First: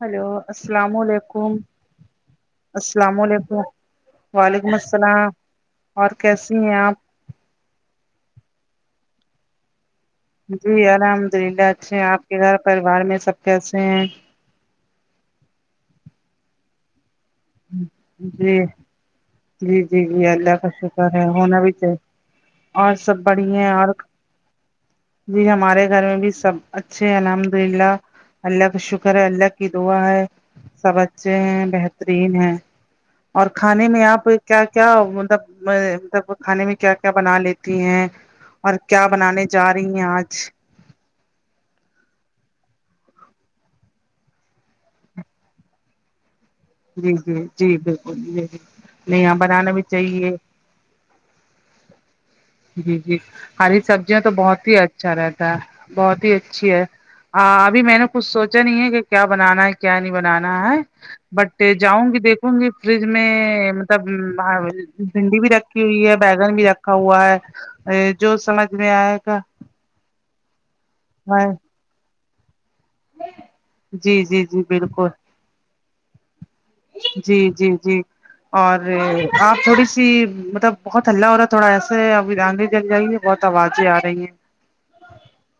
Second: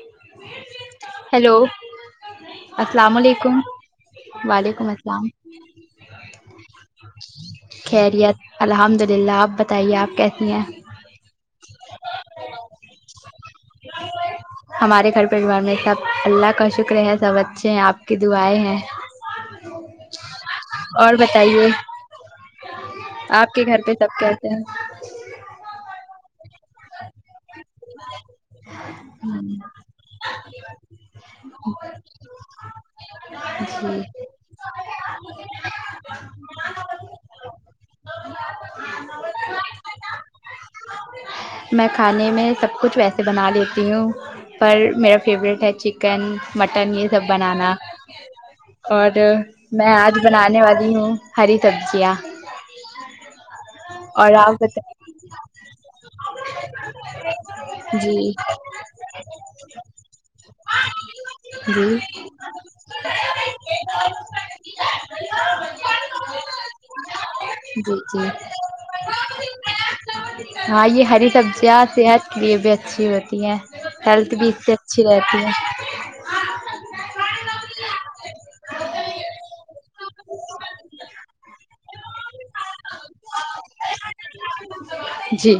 hello السلام علیکم hello السلام علیکم وعلیکم السلام اور کیسی ہیں آپ خیریت الحمد للہ آپ بتائیے آپ کیسے جی الحمد للہ اچھے ہے آپ کے گھر پریوار میں سب کیسے ہیں ہمارے گھر پریوار میں سب اللہ کا شکر ہے سب اچھا جی جی جی جی اللہ کا شکر اور ہے ہونا بتائیے بھی چاہیے اور سب آپ کے بڑیھیا گھر اور پہ سب کیسے ہیں جی ہمارے گھر میں بھی سب اچھے الحمد للہ اللہ کا شکر ہے اللہ کی دعا ہے سب اچھے ہیں بہترین ہیں اور کھانے جی میں آپ پ کیا کیا مطلب مطلب کھانے میں کیا کیا بنا لیتی ہیں اور کیا بنانے جا رہی ہیں آج میں کھانے میں سب کچھ ویسے بنا لیتی ہوں پر میرا فیوریٹ ہے چک چکن مٹن یہ جی سب جی بنانا جی بالکل جی جی اور نہیں ہاں بنانا بھی میں آج چاہیے بنانے والی ہوں ہری سبزیاں جی جی ہری سبزیاں تو اور بہت آپ ہی بتائیں اچھا رہتا ہے بہت ہی اچھی ہے ہاں ابھی میں نے کچھ جی سوچا نہیں ہے کہ کیا بنانا ہے کیا نہیں بنانا ہے بٹ جاؤں گی جی دیکھوں گی فریج میں مطلب بھنڈی بھی رکھی ہوئی ہے بیگن بھی رکھ رکھا ہوا جی ہے جی جو سمجھ میں آئے گا ہاں یہ ہری سبزیاں صحت یہ بھی اچھی ہوتی ہیں جی ہیلتھ جی بھی جی اس سے اچھی بالکل رہتی ہیں جی جی جی اور آپ تھوڑی سی مطلب بہت ہلہ ہو رہا ہے تھوڑا ایسے ہے اب آدھی جل جائیے بہت آوازیں آ رہی ہیں جی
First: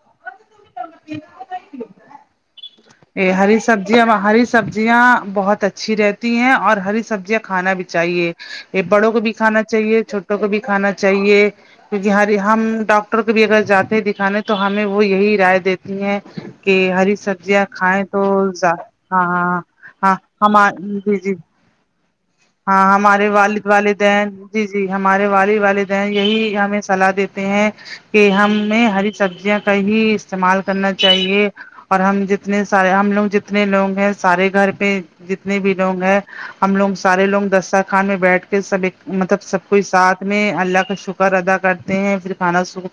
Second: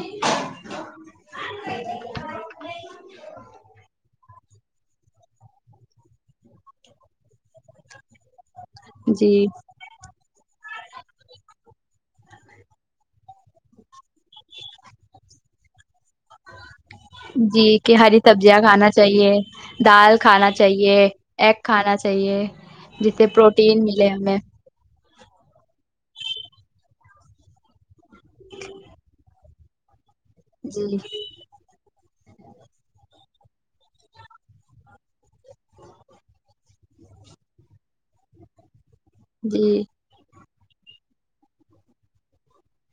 ہری سبزی ہری سبزیاں بہت اچھی رہتی ہیں اور ہری سبزیاں کھانا بھی چاہیے یہ بڑوں کو جی بھی کھانا چاہیے چھوٹوں کو بھی کھانا چاہیے کیونکہ ہر ہم ڈاکٹر کو بھی اگر جاتے ہیں دکھانے تو ہمیں وہ یہی رائے دیتی ہیں کہ ہری سبزیاں جی کہ کھائیں ہری تو سبزیاں کھانا ہاں چاہیے ہاں ہاں دال کھانا ہم چاہیے جی جی ایگ کھانا چاہیے ہاں جس سے ہمارے والد پروٹین ملے والدین ہمیں جی جی ہمارے والد والدین یہی ہمیں صلاح دیتے ہیں کہ ہمیں ہری سبزیاں کا ہی استعمال کرنا جی چاہیے اور ہم جتنے سارے ہم لوگ جتنے لوگ ہیں سارے گھر پہ جتنے بھی لوگ ہیں ہم لوگ سارے لوگ دسترخوان میں بیٹھ کے سب ایک مطلب سب کے جی ساتھ ہمیں اللہ کا شکر ادا کرتے ہیں پھر کھانا شروع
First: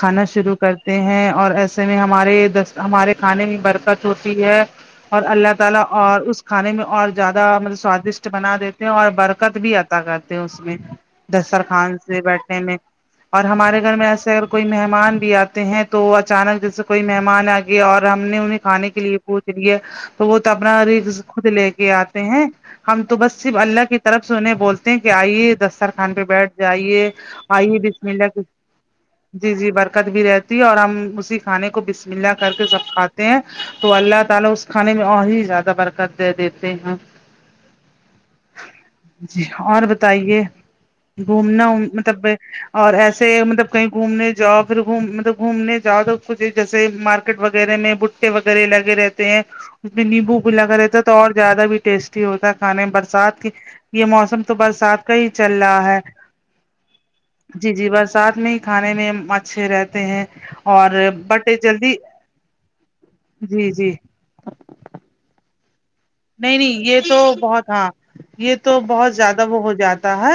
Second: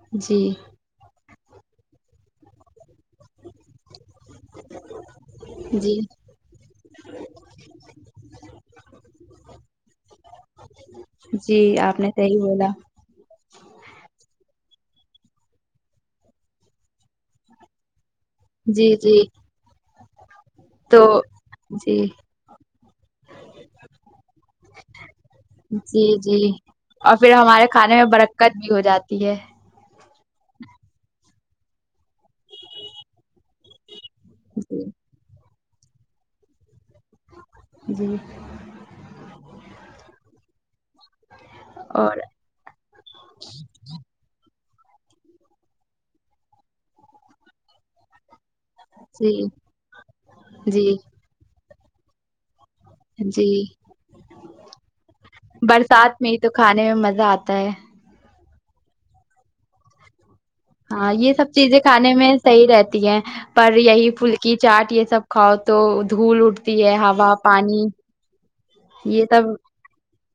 کھانا جی شروع کر تے ہیں اور ایسے میں ہمارے د ہمارے کھانے میں برکت ہوتی ہے اور اللہ تعالی جی اور اس کھانے میں اور زیادہ مطلب سوادشٹ بنا دیتے ہیں اور برکت بھی عطا کرتے ہیں اس میں جی دسترخوان آپ نے سے صحیح بیٹھے بولا میں اور ہمارے گھر میں ایسے اگر کوئی مہمان بھی آتے ہیں تو اچانک جیسے کوئی مہمان آے اور ہم نے انہیں کھانے جی کے لیے جی پوچھ لیے تو وہ تو اپنا رزق خود لے کے جی آتے ہیں ہم تو بس صرف اللہ کی طرف سے انہیں بولتے ہیں کہ آئیے جی دسترخوان پہ جی بیٹھ جائیے اور پھر ہمارے آئیے کھانے میں بسم اللہ کے برکت بھی ہو جاتی ہے جی جی برکت بھی رہتی ہے اور ہم اسی کھانے کو بسم اللہ کر کے سب کھاتے ہیں تو اللہ تعالی اس جی کھانے میں اور ہی زیادہ برکت دے دیتے ہیں جی جی اور بتائیے گھومنا وں اور مطلب اور ایسے مطلب کہیں گھومنے جاؤ پھر گھوم مطلب گھومنے جاؤ تو کچھ جیسے مارکیٹ وغیرہ میں وغیرہ لگے رہتے ہیں جی اس میں لیمبو بھی لگا جی رہتا ہے تو اور زیادہ بھی ٹیسٹی ہوتا ہے کھانے بر سات کی جی یہ موسم تو برسات کا ہی چل رہا ہے برسات تو کھایے جی جی برسات میں ہی کھانے میں مچھلی رہتے ہیں اور ہاں یہ بٹ سب چیزیں جلدی کھانے میں صحیح رہتی ہیں جی پر جی یہی پھلکی چاٹ یہ سب کھاؤ تو دھول نہیں نہیں اٹھتی ہے یہ تو ہوا بہت پانی ہاں یہ تو بہت یہ زیادہ سب وہ ہو جاتا ہے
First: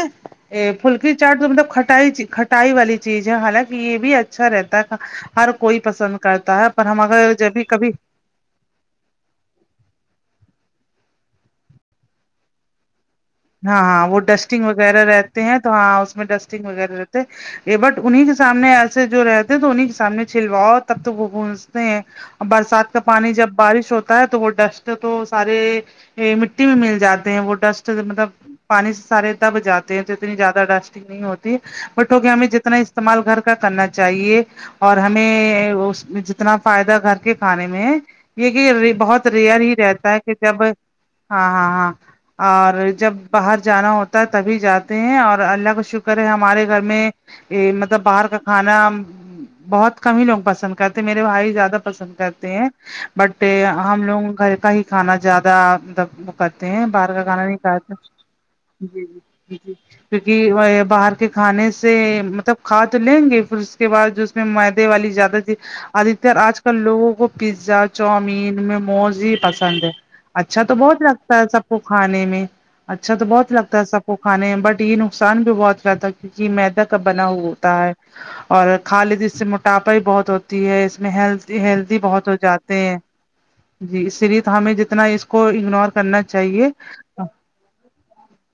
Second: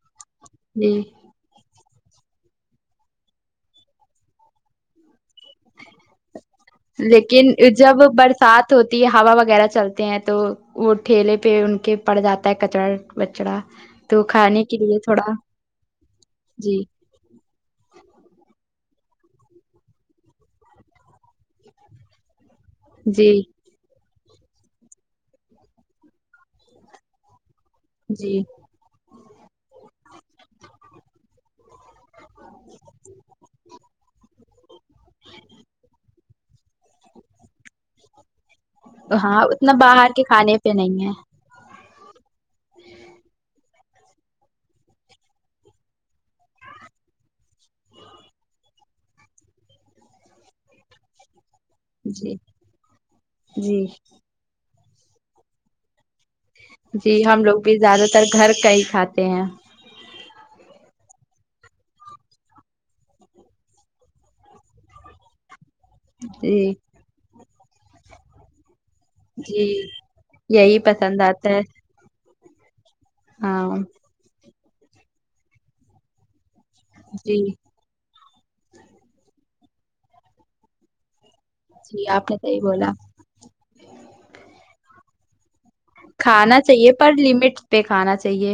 ا جی پھلکی چاٹ تو مطلب کھٹائی کھٹائی والی چیز ہے حالانکہ یہ بھی اچھا رہتا تھا ہر کوئی پسند کرتا ہے پر ہم اگر لیکن جبھی کبھی جب بر سات ہوتی ہے ہوا وغیرہ چلتے ہیں تو وہ ٹھیلے پہ ان کے پڑ جاتا ہے کچرا ہاں ہاں وہ ڈسٹنگ وغیرہ تھوڑا رہتے ہیں تو ہاں اس میں ڈسٹنگ جی وغیرہ رہتے یہ بٹ انہیں کے سامنے ایسے جو رہتے ہیں تو انہیں کے سامنے چلاؤ تب تو وہ پونجتے ہیں برسات کا جی پانی جب بارش ہوتا ہے تو وہ ڈسٹ تو سارے مٹی میں مل جاتے ہیں وہ ڈسٹ مطلب جی پانی سے سارے دب جاتے ہیں تو اتنی زیادہ ڈسٹنگ نہیں ہوتی بٹ ہوکے ہمیں جتنا استعمال گھر کا کرنا چاہیے اور ہمیں اس میں جتنا فائدہ گھر کے کھانے میں ہے یہ کہ ریر بہت ہاں ریئر اتنا ہی باہر رہتا ہے کے کہ کھانے جب پہ نہیں ہے ہاں ہاں ہاں اور جب باہر جانا ہوتا ہے تبھی جاتے ہیں اور اللہ کا شکر ہے ہمارے گھر میں یہ مطلب باہر کا کھانا بہت کم ہی لوگ پسند کرتے میرے بھائی زیادہ پسند جی کرتے ہیں بٹ ٹ جی ہم لوگوں گھر کا ہی کھانا زیادہ مطلب کرتےہیں باہر کا جی ہم کانا نہیں لوگ بھی کھاتے زیادہ گھر کا ہی جی جی کھاتے ہیں جی جی کیونکہ وہ یہ باہر کے کھانے سے مطلب کھا تو لیں گے پھر اس کے بعد جو میں میدہ والی زیادہ تھی آدتیہ آج جی کل لوگوں کو پیزا چاؤمین موموز ہی جی پسند ہے اچھا تو یہی بہت پسند لگتا ہے آتا سب کو کھانے میں اچھا تو بہت ہاں لگتا ہے سب کو کھانے میں بٹ یہ نقصان بھی بہت کرتا ہے کیونکہ میدہ کا بنا جی ہوتا ہے اور کھالیتے اس سے موٹاپا ہی بہت ہوتی ہے اس میں ہیلتھ ہیلتھی جی بہت آپ ہو نے صحیح جاتے بولا ہیں جی اسی لیے ہمیں جتنا اس کو اگنور کھانا چاہیے پر لمٹ پہ کھانا چاہیے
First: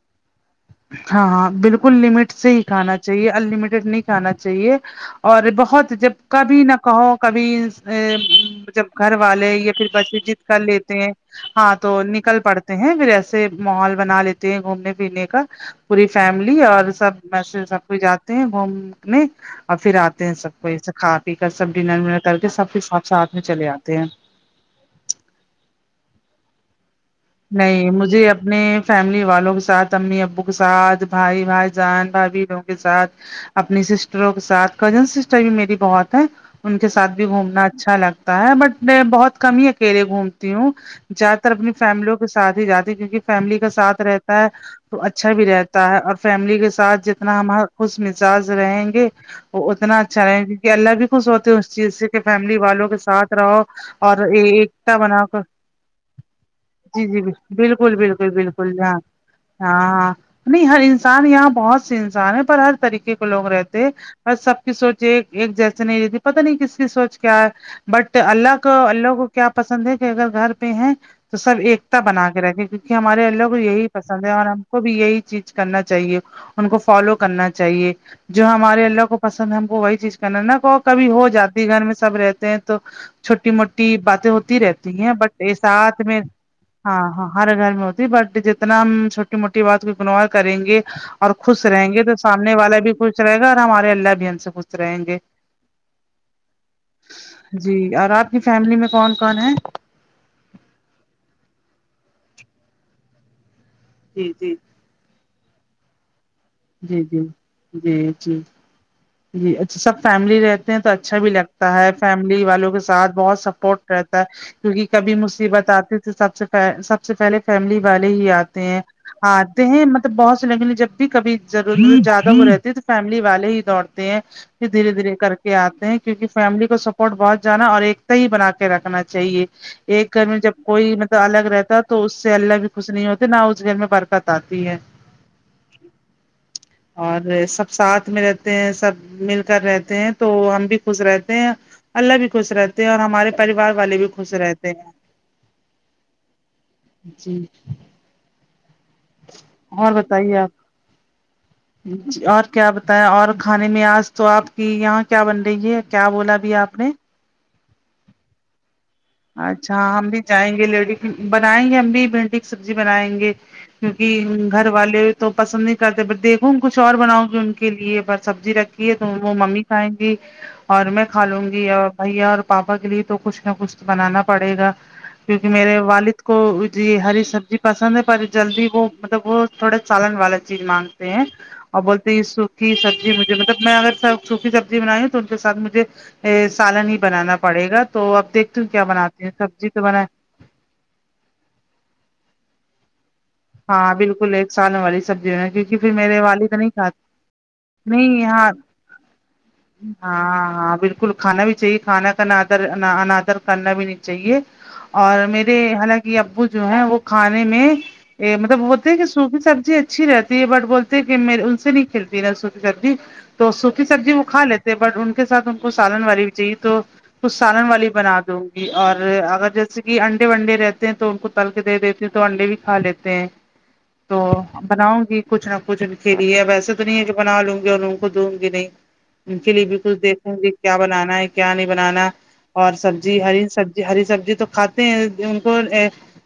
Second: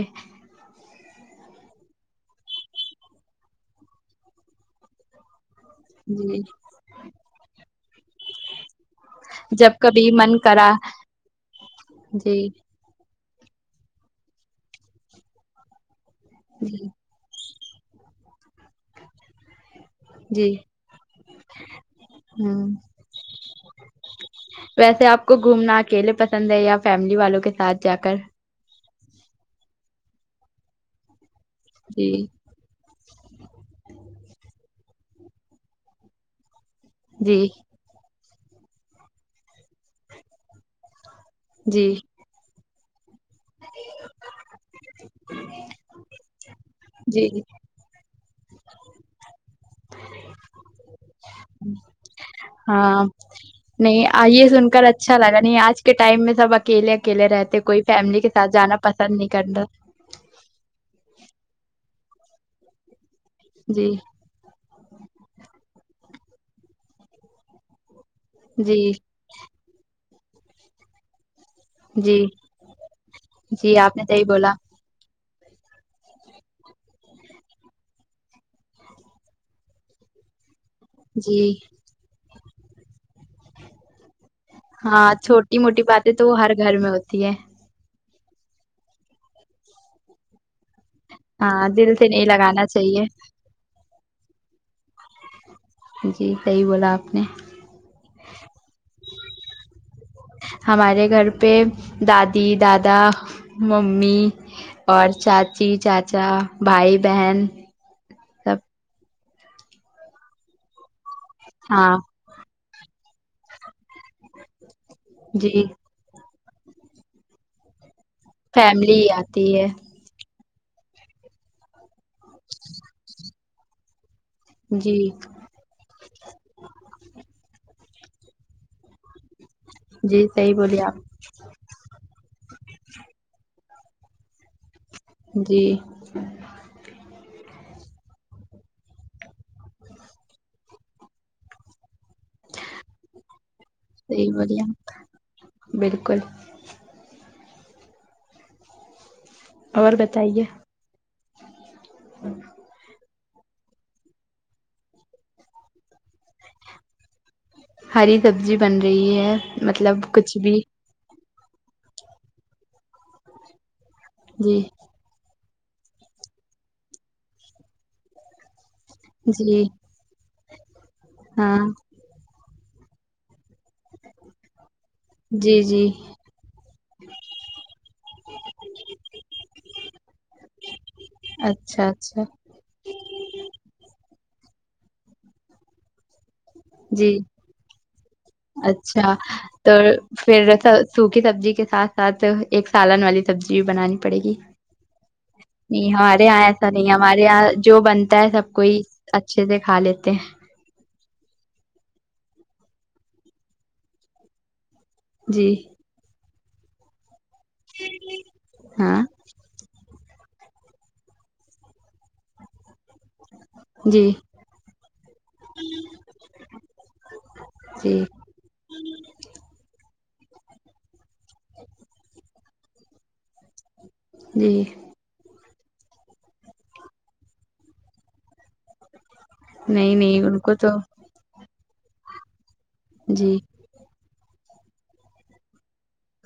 ہاں ہاں بالکل لمٹ سے ہی کھانا چاہیے ان لمیٹیڈ نہیں کھانا چاہیے اور بت ہاؤ تو جب جی کبھی نہ کہو کبھی سہ جب گھر والے یا جب پھر کبھی بچے من ضد کر کرا لیتے ہیں ہاں تو جی نکل پڑتے ہیں پھر ایسے ماحول بنا لیتے ہیں گھومنے پھرنے کا پوری فیملی جی اور سب میںسج سب کو جاتے ہیں گھومنے اور پھر آتے ہیں سب جی کوئی سے کھا پی کر سب ڈنر ونر کر کے ہوں سب کے ساتھ ساتھ میں چلے آتے ہیں ویسے آپ کو گھومنا اکیلے پسند ہے یا فیملی والوں کے ساتھ نہیں جا کر مجھے اپنے فیملی والوں کے ساتھ امی ابو کے ساتھ بھائی بھائی جان جی بھابھیوں کے ساتھ اپنی سسٹروں کے ساتھ کزن سسٹر بھی میری بہت ہیں ان کے ساتھ بھی جی گھومنا اچھا لگتا ہے بٹ میں بہت کم ہی اکیلے گھومتی ہوں جیادہ تر جی سیم لوگ ساتھ ہی جاتی کیونکہ فیملی کا ساتھ رہتا ہے تو اچھا بھی رہتا ہے اور فیملی کے سا ساتھ جی جتنا ہم خوش مزاج رہیں گے وہ اتنا اچھا رہیں گا کیونکہ اللہ بھی خوش ہوتے ہیں اس چیز سے کے فیملی والوں کے ہاں ساتھ رہو نہیں اور آ- یہ سن کر ایکتا اچھا بنا لگا کر نہیں آج کے ٹائم میں سب اکیلے جی جی اکیلے رہتے کوئی بالکل فیملی بالکل کے ساتھ جانا بالکل ہاں پسند نہیں کرنا ہاں نہیں ہر انسان یہاں بہت سے انسان ہے پر ہر طریقے کے لوگ رہتے ہیں جی اورر سب کی سوچ ایک ایک جیسے نہیں رہتی پتا نہیں کس کی سوچ کیا ہے بٹ اللہ کو جی اللہ کو کیا پسند ہے کہ اگر گھر پہ ہے تو سب ایک تا جی بنا کے رکھے کیونکہ ہمارے اللہ کو جی یہی آپ نے صحیح پسند ہے اور بولا ہم کو بھی یہی چیز کرنا چاہیے ان کو فالو کرنا چاہیے جو ہمارے اللہ کو پسند ہے ہم کو وہی چیز کرنا ہے نا کو کبھی ہو جی جاتی گھر میں سب رہتے ہیں تو چھوٹی موٹی باتیں ہوتی رہتی ہے ہاں بٹ چھوٹی موٹی ساتھ باتیں میں تو وہ ہر گھر میں ہاں ہوتی ہاں ہے ہر گھر میں ہوتی بٹ جتنا ہم چھوٹی موٹی بات کو اگنور کریں گے اور خوش ہاں رہیں دل گے سے تو نہیں سامنے لگانا والا بھی چاہیے خوش رہے گا اور ہمارے اللہ بھی ہم سے خوش رہیں گے جی صحیح بولا آپ نے جی اور آپ کی فیملی میں کون کون ہے ہمارے گھر پہ دادی دادا ممی جی جی اور چاچی چاچا بھائی جی جی بہن جی جی سب جی اچھا سب فیملی رہ تو اچھا بھی لگتا ہے ہاں فیملی والوں کے ساتھ بہت سپورٹ رہتا ہے کیونکہ کبھی جی مصیبت آتی تو سب سے سب سے پہلے فیملی والے ہی آتے ہیں فیملی آتی آتے ہے ہیں مط تو بہت سے لگے جب بھی کبھی ضرورت زیادہ وہ رہتی ہے تو فیملی والے ہی دوڑتے ہیں دھیرے جی دھیرے کر کے آتے ہیں کیونکہ فیملی کو سپورٹ بہت جانا اور ایکتا ہی بنا کے رکھنا چاہیے ایک گھر جی میں صحیح جب بولیے کوئی آپ مط الگ رہتا تو اس سے اللہ بھی خوش نہیں ہوتا نہ اس گھر میں برکت آتی ہے جی اور سب ساتھ میں رہتے ہیں سب مل کر رہتے ہیں تو ہم بھی خوش رہتے ہیں اللہ بھی خوش رہتے ہیں اور ہمارے پریوار والے بھی صحیح خوش بولیے رہتے آپ ہیں بالکل جی اور بتائیے اور کیا بتایا اور کھانے میں آج تو آپ کی یہاں کیا بن رہی ہے کیا بولا ابھی آپ نے ہری سبزی بن رہی ہے اچھا مطلب ہم کچھ جائیں بھی گے لیڈی بنائیں گے ہم بھی بھینڈی کی سبزی بنائیں گے کیونکہ جی گھر والے تو پسند نہیں کرتے بٹ دیکھو کچھ اور بناؤ گی ان کے لیے سبزی رکھ تو وہ ممی جی کھائیں گی اور میں کھالوں ہاں گی اور بھیا اور پاپا کے لیے تو کچھ نہ کچھ بنانا پڑے گا کیونکہ جی میرے جی والد کو جی ہری سبزی پسند ہے پر جلدی وہ مطلب وہ تھوڑا سالن والا چیز مانگتے ہیں اور اچھا بولتے یہ اچھا سوکھی سبزی مجھے مطلب میں اگر سوکھی سبزی بنائیوں تو ان کے ساتھ مجھے سالن ہی جی بنانا پڑے گا تو اب دیکھتی ہوں کیا بناتی ہیں سبزی تو بنائے پھر سوکھی سبزی کے ساتھ ساتھ ایک سالن والی سبزی بھی ہاں بنانی پڑے گی بالکل ایک سالن والی سبزی بنا کیونکہ پھر نہیں میرے ہمارے یہاں والد ایسا نہیں کھاتے ہمارے یہاں جو بنتا نہیں ہے سب ہاں کوئی اچھے سے کھا لیتے ہیں بلکل کھانا بھی چاہیے کھانا کا نادر اننادر کرنا بھی نہیں چاہیے اور جی میرے حلانکہ ابو جو ہے وہ کھانے میں مطلب بولتے ہیں ہاں کہ سوکھی سبزی اچھی رہتی ہے بٹ بولتے ہیں کہ میں ان سے نہیں کلتی نا سوکھی سبزی تو سوکھی جی سبزی وہ کھا لیتے ہیں بٹ ان کے ساتھ ان کو سالن والی بھی چاہیے تو کچھ سالن والی جی بنا دو اور اگر جیسے کہ انڈے وڈے رہتے ہیں تو ان کو تل کے دے دیتی ہ تو انڈے بھی کھا لیتے تو جی بناؤں گی کچھ نہ کچھ ان کے لیے اب و ایسے تو نہیں ہے کہ بنا لونگے اور لوگوں کو دونگی نہیں ان کے لیے بھی نہیں کچھ نہیں دیکھیں ان گے کو تو کیا بنانا ہے کیا نہیں بنانا اور سبزی جی ہری سبزی ہری سبزی تو کھاتے ہیں ان کو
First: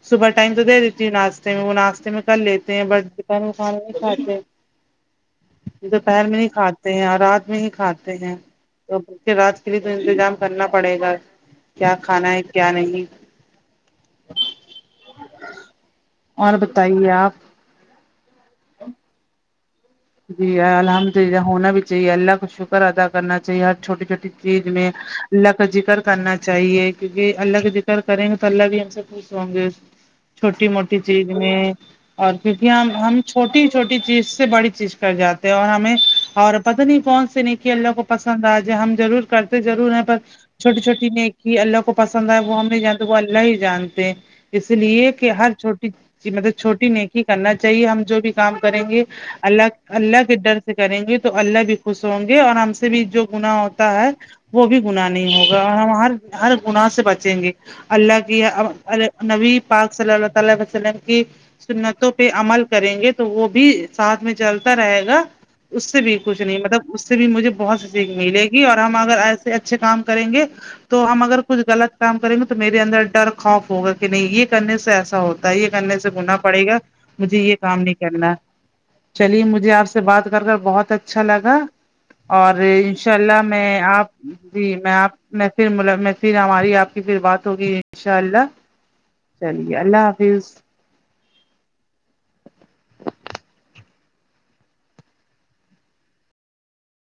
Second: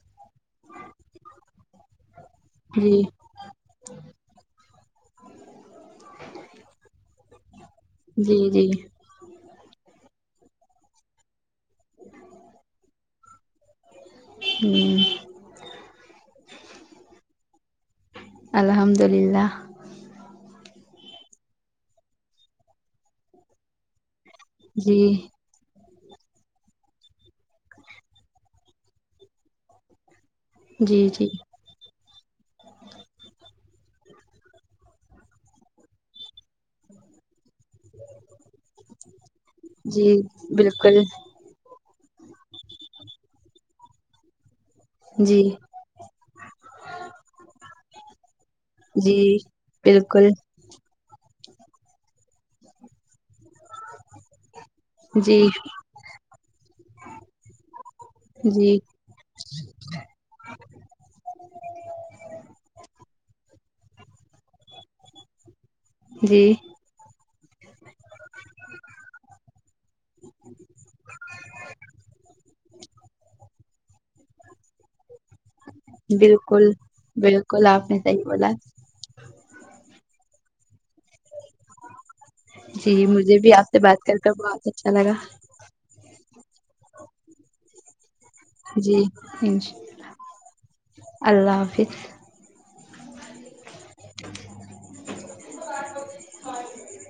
صبح ٹائم سے دے دی وہ ناشتے میں کر لیتے ہیں جی ب میں کھانا نہیں کھاتے یہ دوپہر میں نہیں کھاتے ہیں اور رات میں ہی کھاتے ہیں جی جی تو اس کے رات کے لیے تو انتظام کرنا پڑے گا کیا کھانا ہے کیا نہیں ہمم اور بتائیے آپ الحمد اللہ جی الحمد اللہ ہونا بھی چاہیے اللہ کا شکر ادا کرنا چاہیے ہر چھوٹی چھوٹی چیز میں جی اللہ کا ذکر کرنا چاہیے کیونکہ اللہ کا ذکر کریں گے تو اللہ بھی ہم سے خوش ہوں گے چھوٹی موٹی جی جی چیز میں اور کیونکہ ہم ہم چھوٹی چھوٹی چیز سے بڑی چیز کر جاتے ہیں اور ہمیں اور پتا نہیں کون سے نیکی کہ اللہ کو پسند آ جائے ہم ضرور کرتے ضرور ہے جی پر چھوٹی بالکل چھوٹی نیک ہی اللہ کو پسند آئے وہ ہم نہیں جانتے وہ اللہ ہی جانتے اس لیے کہ جی ہر چھوٹی کہ مطلب چھوٹی نیکی کرنا چاہیے ہم جو بھی کام کریں گے جی اللہ اللہ بالکل کے ڈرسے کریں گے تو اللہ بھی خوش ہونگے اور ہم سے بھی جو گنا ہے وہ بھی گناہ نہیں جی ہوگا اور ہم ہر ہر گناہ سے بچینگے اللہ کی جی نبی پاک صلی اللہ تعالی وسلم کی سنتوں پہ عمل کریں گے تو وہ بھی ساتھ میں چلتا رہے گا اس سے بھی کچھ جی نہیں مطلب اس سے بھی مجھے بہت سی سیکھ ملے گی اور ہم اگر ایسے اچھے کام کریں گے تو ہم اگر کچھ غلط کام کریں گے تو میرے اندر ڈر خوف ہوگا کہ نہیں یہ کرنے سے ایسا ہوتا یہ کرنے سے گناہ پڑے بالکل گا مجھے یہ بالکل کام آپ نہیں نے صحیح کرنا بولا چلیے مجھے آپ سے بات کر کر بہت اچھا لگا اور جی انشاء مجھے اللہ بھی میں سے بات آپ کر کر بہت جی اچھا میں لگا آپ میں پھر ہماری آپ کی پھر بات ہوگی انشاء اللہ جی ان چلیے اللہ حافظ اللہ حافظ